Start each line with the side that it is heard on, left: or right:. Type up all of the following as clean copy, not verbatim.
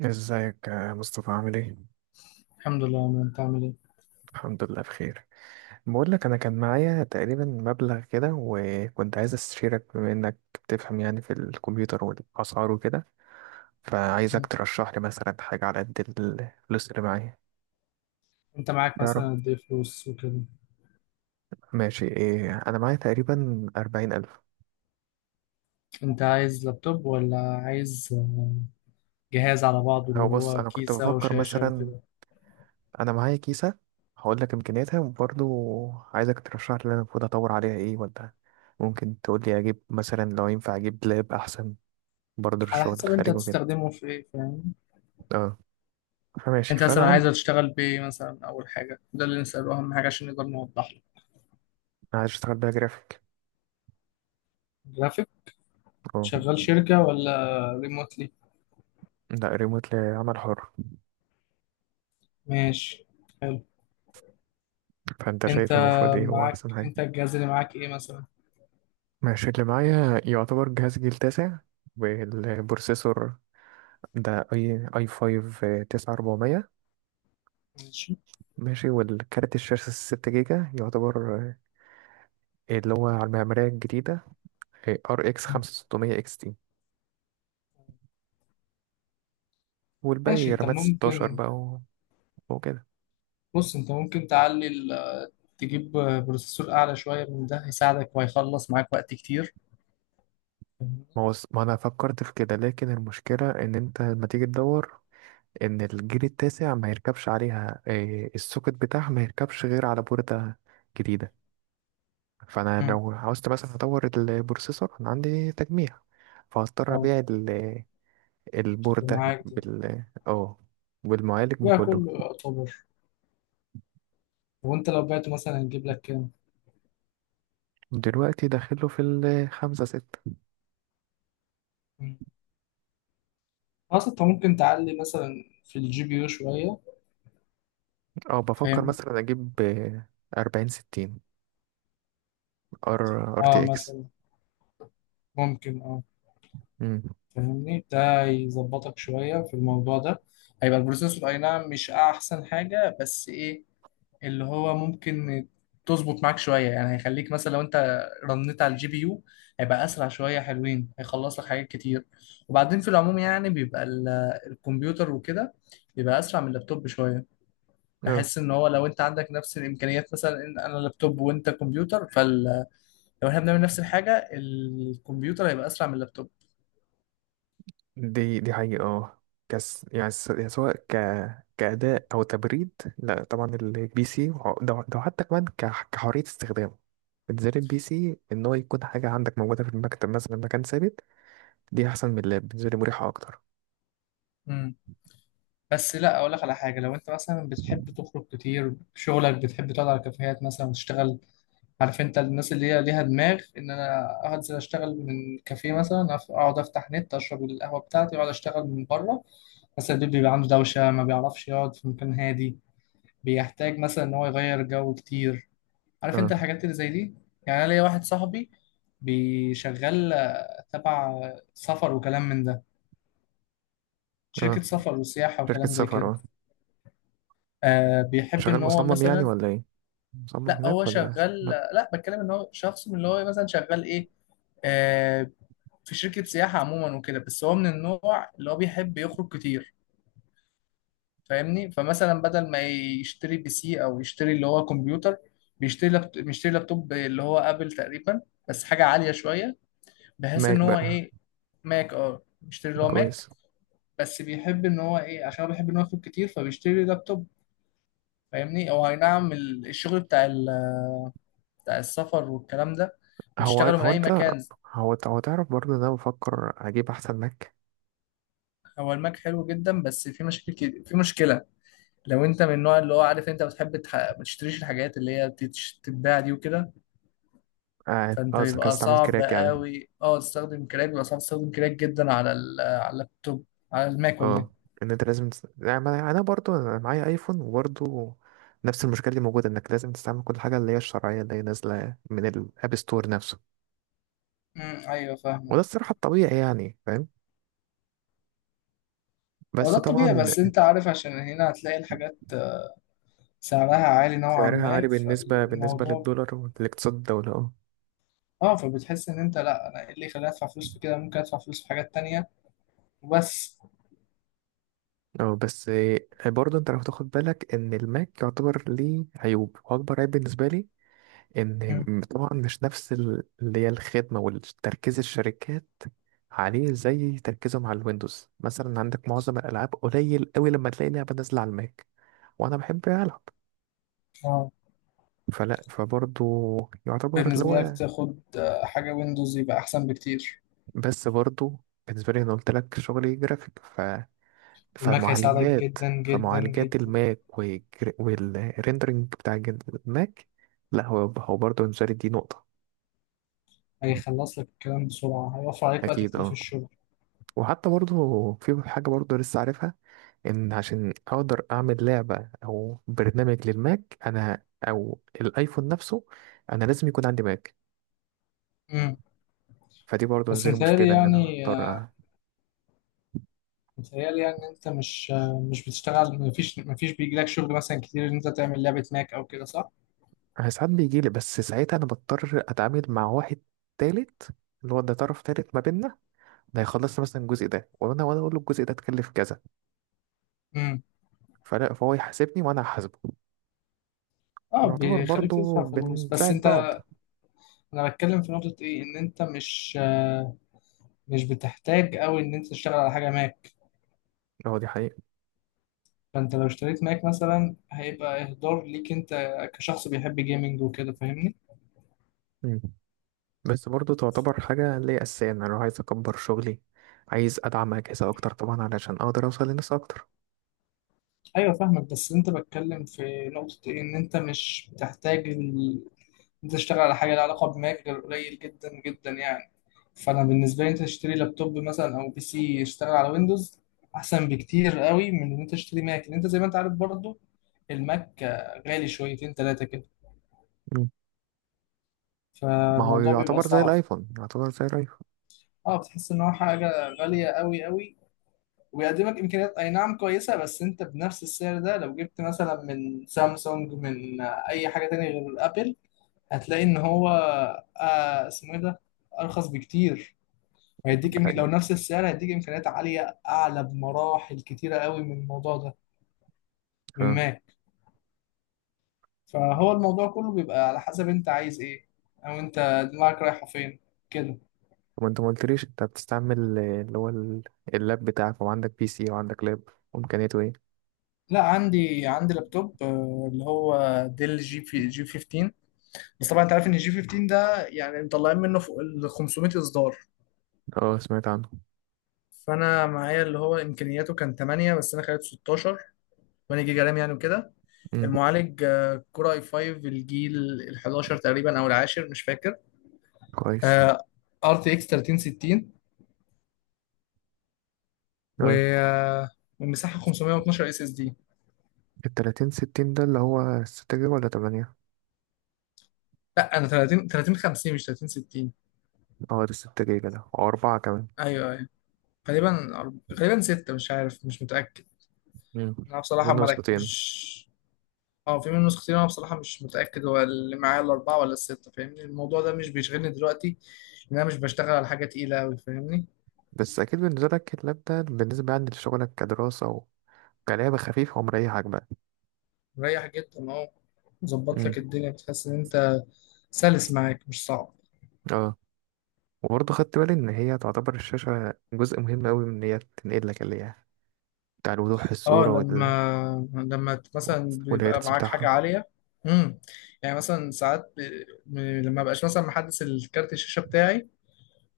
right: ازيك يا مصطفى، عامل ايه؟
left: الحمد لله، ما انت عامل ايه؟
right: الحمد لله بخير. بقول لك، انا كان معايا تقريبا مبلغ كده، وكنت عايز استشيرك بما انك بتفهم يعني في الكمبيوتر والاسعار وكده. فعايزك
left: مم.
right: ترشح لي مثلا حاجة على قد الفلوس اللي معايا.
left: انت معاك
right: يعرف.
left: مثلا قد ايه فلوس وكده؟
right: ماشي. ايه، انا معايا تقريبا 40 ألف.
left: انت عايز لابتوب ولا عايز جهاز على بعضه، اللي
right: هو بص،
left: هو
right: انا كنت
left: كيسة
right: بفكر
left: وشاشة
right: مثلا،
left: وكده؟
right: انا معايا كيسة، هقول لك امكانياتها، وبرضه عايزك ترشح لي انا المفروض اطور عليها ايه، ولا ممكن تقول لي اجيب مثلا لو ينفع اجيب لاب احسن برضه
left: على
right: للشغل
left: حسب انت
right: الخارجي وكده.
left: هتستخدمه في ايه، فاهم؟
right: اه. فماشي،
left: انت
right: فانا
left: مثلا عايز
right: عندي.
left: تشتغل بايه مثلا؟ اول حاجة ده اللي نسأله، اهم حاجة عشان نقدر نوضح له.
right: عايز اشتغل بقى جرافيك.
left: جرافيك.
right: اه.
left: شغال شركة ولا ريموتلي؟
right: لا، ريموت، لعمل حر.
left: ماشي. حلو.
right: فانت
left: انت
right: شايف المفروض ايه هو احسن
left: معاك
right: حاجه؟
left: انت الجهاز اللي معاك ايه مثلا؟
right: ماشي، اللي معايا يعتبر جهاز جيل تاسع، والبروسيسور ده اي اي 5 9400.
left: ماشي.
right: ماشي، والكارت الشاشه 6 جيجا يعتبر، اللي هو على المعماريه الجديده، ار اكس
left: مم.
right: 5600 اكس تي،
left: ماشي
right: والباقي
left: انت
right: رامات 16
left: ممكن.
right: بقى وكده.
left: بص انت ممكن تعلي تجيب بروسيسور اعلى شويه من ده، هيساعدك وهيخلص معاك وقت كتير.
right: ما هو ما انا فكرت في كده، لكن المشكله ان انت لما تيجي تدور ان الجيل التاسع ما يركبش عليها، السوكت بتاعها ما يركبش غير على بوردة جديدة. فانا
left: امم
right: لو عاوزت مثلا اطور البروسيسور، انا عندي تجميع، فهضطر
left: اه،
right: ابيع
left: اللي
right: البوردة
left: معاك ده
right: بال اه والمعالج
left: بقى
right: بكله.
left: كله يعتبر، وانت لو بعته مثلا هنجيب لك كام؟
right: دلوقتي داخله في الخمسة ستة.
left: مم. اصلا انت ممكن تعلي مثلا في الجي بي يو شويه،
right: اه، بفكر
left: فاهمني؟
right: مثلا اجيب 4060، ار ار تي
left: اه
right: اكس.
left: مثلا، ممكن فاهمني، ده يظبطك شويه في الموضوع ده. هيبقى البروسيسور اي نعم مش احسن حاجه، بس ايه؟ اللي هو ممكن تظبط معاك شوية يعني. هيخليك مثلا لو انت رنيت على الجي بي يو هيبقى اسرع شوية، حلوين، هيخلص لك حاجات كتير. وبعدين في العموم يعني بيبقى الكمبيوتر وكده بيبقى اسرع من اللابتوب شوية. بحس ان هو لو انت عندك نفس الامكانيات، مثلا ان انا لابتوب وانت كمبيوتر، فلو احنا بنعمل نفس الحاجة الكمبيوتر هيبقى اسرع من اللابتوب.
right: دي حقيقة. اه، يعني سواء كأداء أو تبريد، لا طبعا البي سي ده حتى كمان كحرية استخدام. بالنسبة لي البي سي، إن هو يكون حاجة عندك موجودة في المكتب مثلا، مكان ثابت، دي أحسن من اللاب. بالنسبة لي مريحة أكتر.
left: امم بس لا، اقول لك على حاجة. لو انت مثلا بتحب تخرج كتير، شغلك بتحب تقعد على كافيهات مثلا وتشتغل، عارف انت، الناس اللي هي ليها دماغ ان انا انزل اشتغل من كافيه مثلا، اقعد افتح نت، اشرب القهوه بتاعتي واقعد اشتغل من بره. بس البيت بيبقى عنده دوشه، ما بيعرفش يقعد في مكان هادي، بيحتاج مثلا ان هو يغير جو كتير، عارف انت
right: اه.
left: الحاجات اللي زي دي. يعني انا ليا واحد صاحبي بيشغل تبع سفر وكلام من ده،
right: اه،
left: شركه سفر وسياحه
right: شركة
left: وكلام زي
right: سفر.
left: كده.
right: اه.
left: بيحب
right: شغال
left: ان هو
right: مصمم يعني
left: مثلا،
right: ولا ايه؟ مصمم
left: لا هو
right: هناك ولا
left: شغال.
right: ماك؟
left: لا، بتكلم ان هو شخص من اللي هو مثلا شغال ايه، آه، في شركة سياحة عموما وكده. بس هو من النوع اللي هو بيحب يخرج كتير، فاهمني؟ فمثلا بدل ما يشتري بي سي أو يشتري اللي هو كمبيوتر، بيشتري بيشتري لابتوب اللي هو آبل تقريبا، بس حاجة عالية شوية، بحيث إن
right: ماك
left: هو
right: بقى؟
left: إيه. ماك، أه، بيشتري اللي هو ماك.
right: كويس.
left: بس بيحب إن هو إيه، عشان هو بيحب إن هو يخرج كتير فبيشتري لابتوب، فاهمني؟ أو أي نعم الشغل بتاع السفر والكلام ده
right: هو
left: بتشتغله من
right: هو
left: أي
right: انت،
left: مكان.
right: هو تعرف برضه إن أنا بفكر أجيب أحسن ماك.
left: هو الماك حلو جدا، بس في مشاكل في مشكلة. لو انت من النوع اللي هو، عارف انت، بتحب ما تشتريش الحاجات اللي هي بتتباع دي وكده،
right: اه.
left: فانت
right: قصدك
left: بيبقى
right: هستعمل
left: صعب
right: كراك يعني.
left: قوي تستخدم كراك، بيبقى صعب تستخدم كراك جدا على على اللابتوب، على الماك ولا
right: اه.
left: ايه.
right: ان انت لازم تس... يعني ما- انا برضو، انا معايا ايفون، وبرضو نفس المشكله دي موجوده، انك لازم تستعمل كل حاجه اللي هي الشرعيه، اللي هي نازله من الاب ستور نفسه.
left: ايوه فاهمه.
right: وده الصراحه الطبيعي يعني، فاهم.
left: هو ده
right: بس
left: الطبيعي،
right: طبعا
left: بس انت عارف عشان هنا هتلاقي الحاجات سعرها عالي نوعا
right: سعرها عالي
left: ما،
right: بالنسبه
left: فالموضوع
right: للدولار والاقتصاد الدوله. اه.
left: اه، فبتحس ان انت، لا انا ايه اللي يخليني ادفع فلوس في كده؟ ممكن ادفع فلوس في حاجات تانية وبس.
right: اه، بس برضو انت لو تاخد بالك ان الماك يعتبر ليه عيوب، واكبر عيب بالنسبه لي
left: مم.
right: ان طبعا مش نفس اللي هي الخدمه والتركيز الشركات عليه زي تركيزهم على الويندوز. مثلا عندك معظم الالعاب قليل قوي لما تلاقي لعبه نازله على الماك. وانا بحب العب،
left: اه،
right: فلا فبرضه يعتبر اللي
left: بالنسبة لك
right: هو.
left: تاخد حاجة ويندوز يبقى احسن بكتير.
right: بس برضه بالنسبه لي انا قلت لك شغلي جرافيك، ف
left: الماك هيساعدك
right: فمعالجات
left: جدا جدا
right: فمعالجات
left: جدا،
right: الماك، والريندرنج بتاع الماك، لا هو هو برضه بالنسبه لي دي نقطه.
left: هيخلص لك الكلام بسرعة، هيوفر عليك وقت
right: اكيد
left: كتير في
right: اه.
left: الشغل.
right: وحتى برضه في حاجة برضه لسه عارفها، إن عشان أقدر أعمل لعبة أو برنامج للماك أنا، أو الأيفون نفسه، أنا لازم يكون عندي ماك.
left: مم.
right: فدي برضه
left: بس
right: نزل
left: متهيألي
right: مشكلة إن أنا
left: يعني،
right: هضطر
left: إن أنت مش مش بتشتغل. مفيش بيجيلك شغل مثلا كتير إن أنت تعمل لعبة ماك أو كده، صح؟
right: أنا ساعات بيجيلي، بس ساعتها أنا بضطر أتعامل مع واحد تالت، اللي هو ده طرف تالت ما بيننا. ده هيخلص لي مثلا الجزء ده، وأنا أقول له الجزء ده تكلف كذا.
left: مم.
right: فلا فهو يحاسبني وأنا هحاسبه،
left: اه،
right: ونعتبر
left: بيخليك
right: برضه
left: تدفع فلوس. بس
right: بنساعد بعض.
left: انت، انا بتكلم في نقطة ايه، ان انت مش مش بتحتاج قوي ان انت تشتغل على حاجة ماك.
right: أه دي حقيقة.
left: فانت لو اشتريت ماك مثلا هيبقى اهدار ليك انت، كشخص بيحب جيمنج وكده، فاهمني؟
right: مم. بس برضو تعتبر حاجة اللي هي أساسية، إن أنا لو عايز أكبر شغلي، عايز أدعم أجهزة أكتر طبعا علشان أقدر أوصل لناس أكتر.
left: ايوه، فاهمك. بس انت بتكلم في نقطة ايه، ان انت مش بتحتاج انت تشتغل على حاجة لها علاقة بماك غير قليل جدا جدا يعني. فانا بالنسبة لي انت تشتري لابتوب مثلا او بي سي يشتغل على ويندوز احسن بكتير قوي من ان انت تشتري ماك، لان انت زي ما انت عارف برضو الماك غالي شويتين تلاتة كده،
right: مم. ما هو
left: فالموضوع بيبقى
right: يعتبر زي
left: صعب.
right: الأيفون، يعتبر زي الأيفون.
left: اه، بتحس ان هو حاجة غالية قوي قوي، ويقدمك امكانيات اي نعم كويسة. بس انت بنفس السعر ده لو جبت مثلا من سامسونج، من اي حاجة تانية غير ابل، هتلاقي ان هو اسمه ايه ده، ارخص بكتير. هيديك
right: ده
left: لو
right: حقيقة.
left: نفس السعر هيديك امكانيات عاليه، اعلى بمراحل كتيره قوي من الموضوع ده، من
right: اه.
left: ماك. فهو الموضوع كله بيبقى على حسب انت عايز ايه، او انت دماغك رايحه فين كده.
right: وأنت ما قلتليش أنت بتستعمل، اللي هو اللاب بتاعك، وعندك بي سي وعندك لاب، وإمكانياته إيه؟
left: لا، عندي لابتوب اللي هو ديل جي في جي 15. بس طبعا انت عارف ان الجي 15 ده يعني مطلعين منه فوق ال 500 اصدار.
right: أه، سمعت عنه.
left: فانا معايا اللي هو امكانياته كان 8 بس انا خليته 16، 8 جيجا رام يعني وكده.
right: أمم.
left: المعالج كور اي 5، الجيل ال 11 تقريبا او العاشر مش فاكر.
right: كويس.
left: آه، ار تي اكس 3060، و
right: أه.
left: آه، والمساحه 512 اس اس دي.
right: 3060 ده اللي هو 6 جيجا ولا 8؟
left: لا انا 30 3050 مش 3060.
right: أه، ده 6 جيجا ده، أو 4 كمان.
left: ايوه ايوه، غالبا 6، مش عارف، مش متاكد.
right: أمم.
left: انا بصراحه
right: منه
left: ملك
right: نسختين.
left: مش، اه في منه نسختين. انا بصراحه مش متاكد هو اللي معايا الاربعه ولا السته، فاهمني؟ الموضوع ده مش بيشغلني دلوقتي، لان انا مش بشتغل على حاجه تقيله قوي، فاهمني؟
right: بس أكيد بالنسبة لك اللاب ده، بالنسبة يعني لشغلك، كدراسة، كلعبة خفيفة ومريحة، عجبة.
left: مريح جدا اهو، ظبط
right: امم.
left: لك الدنيا، بتحس ان انت سلس معاك مش صعب.
right: اه، وبرضه خدت بالي إن هي تعتبر الشاشة جزء مهم أوي، من إن هي تنقل لك اللي هي بتاع الوضوح في
left: اه،
right: الصورة وال...
left: لما مثلا بيبقى
right: والهيرتز
left: معاك حاجة
right: بتاعها.
left: عالية. امم يعني مثلا ساعات لما بقاش مثلا محدث الكارت الشاشة بتاعي،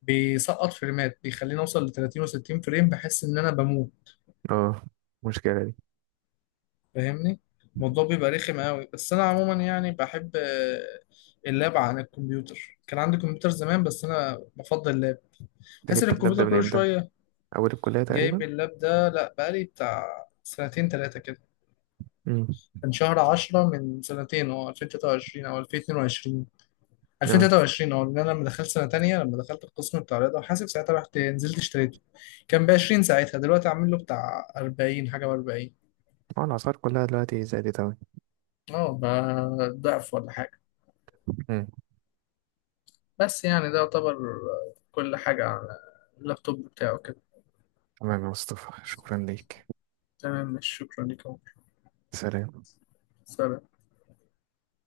left: بيسقط فريمات، بيخليني اوصل ل 30 و60 فريم، بحس ان انا بموت،
right: اه. مشكلة دي.
left: فاهمني؟ الموضوع بيبقى رخم قوي. بس انا عموما يعني بحب اللاب عن الكمبيوتر. كان عندي كمبيوتر زمان، بس انا بفضل اللاب،
right: أنت
left: بحس ان
right: جبت اللاب ده
left: الكمبيوتر
right: من
left: كل
right: إمتى؟
left: شوية.
right: أول الكلية
left: جايب
right: تقريبا؟
left: اللاب ده، لا بقالي بتاع سنتين تلاتة كده.
right: امم.
left: كان شهر 10 من سنتين، هو 2023 او 2022
right: اه.
left: 2023. اه، لان انا لما دخلت سنه تانية، لما دخلت القسم بتاع رياضه وحاسب، ساعتها رحت نزلت اشتريته. كان ب 20، ساعتها دلوقتي عامل له بتاع 40 حاجه و40.
right: الأسعار كلها دلوقتي زادت أوي.
left: اه بقى، ضعف ولا حاجه.
right: امم.
left: بس يعني ده يعتبر كل حاجه على اللابتوب بتاعه كده.
right: تمام يا مصطفى، شكرا ليك.
left: تمام، مش شكرا لك يا عمر.
right: سلام.
left: سلام.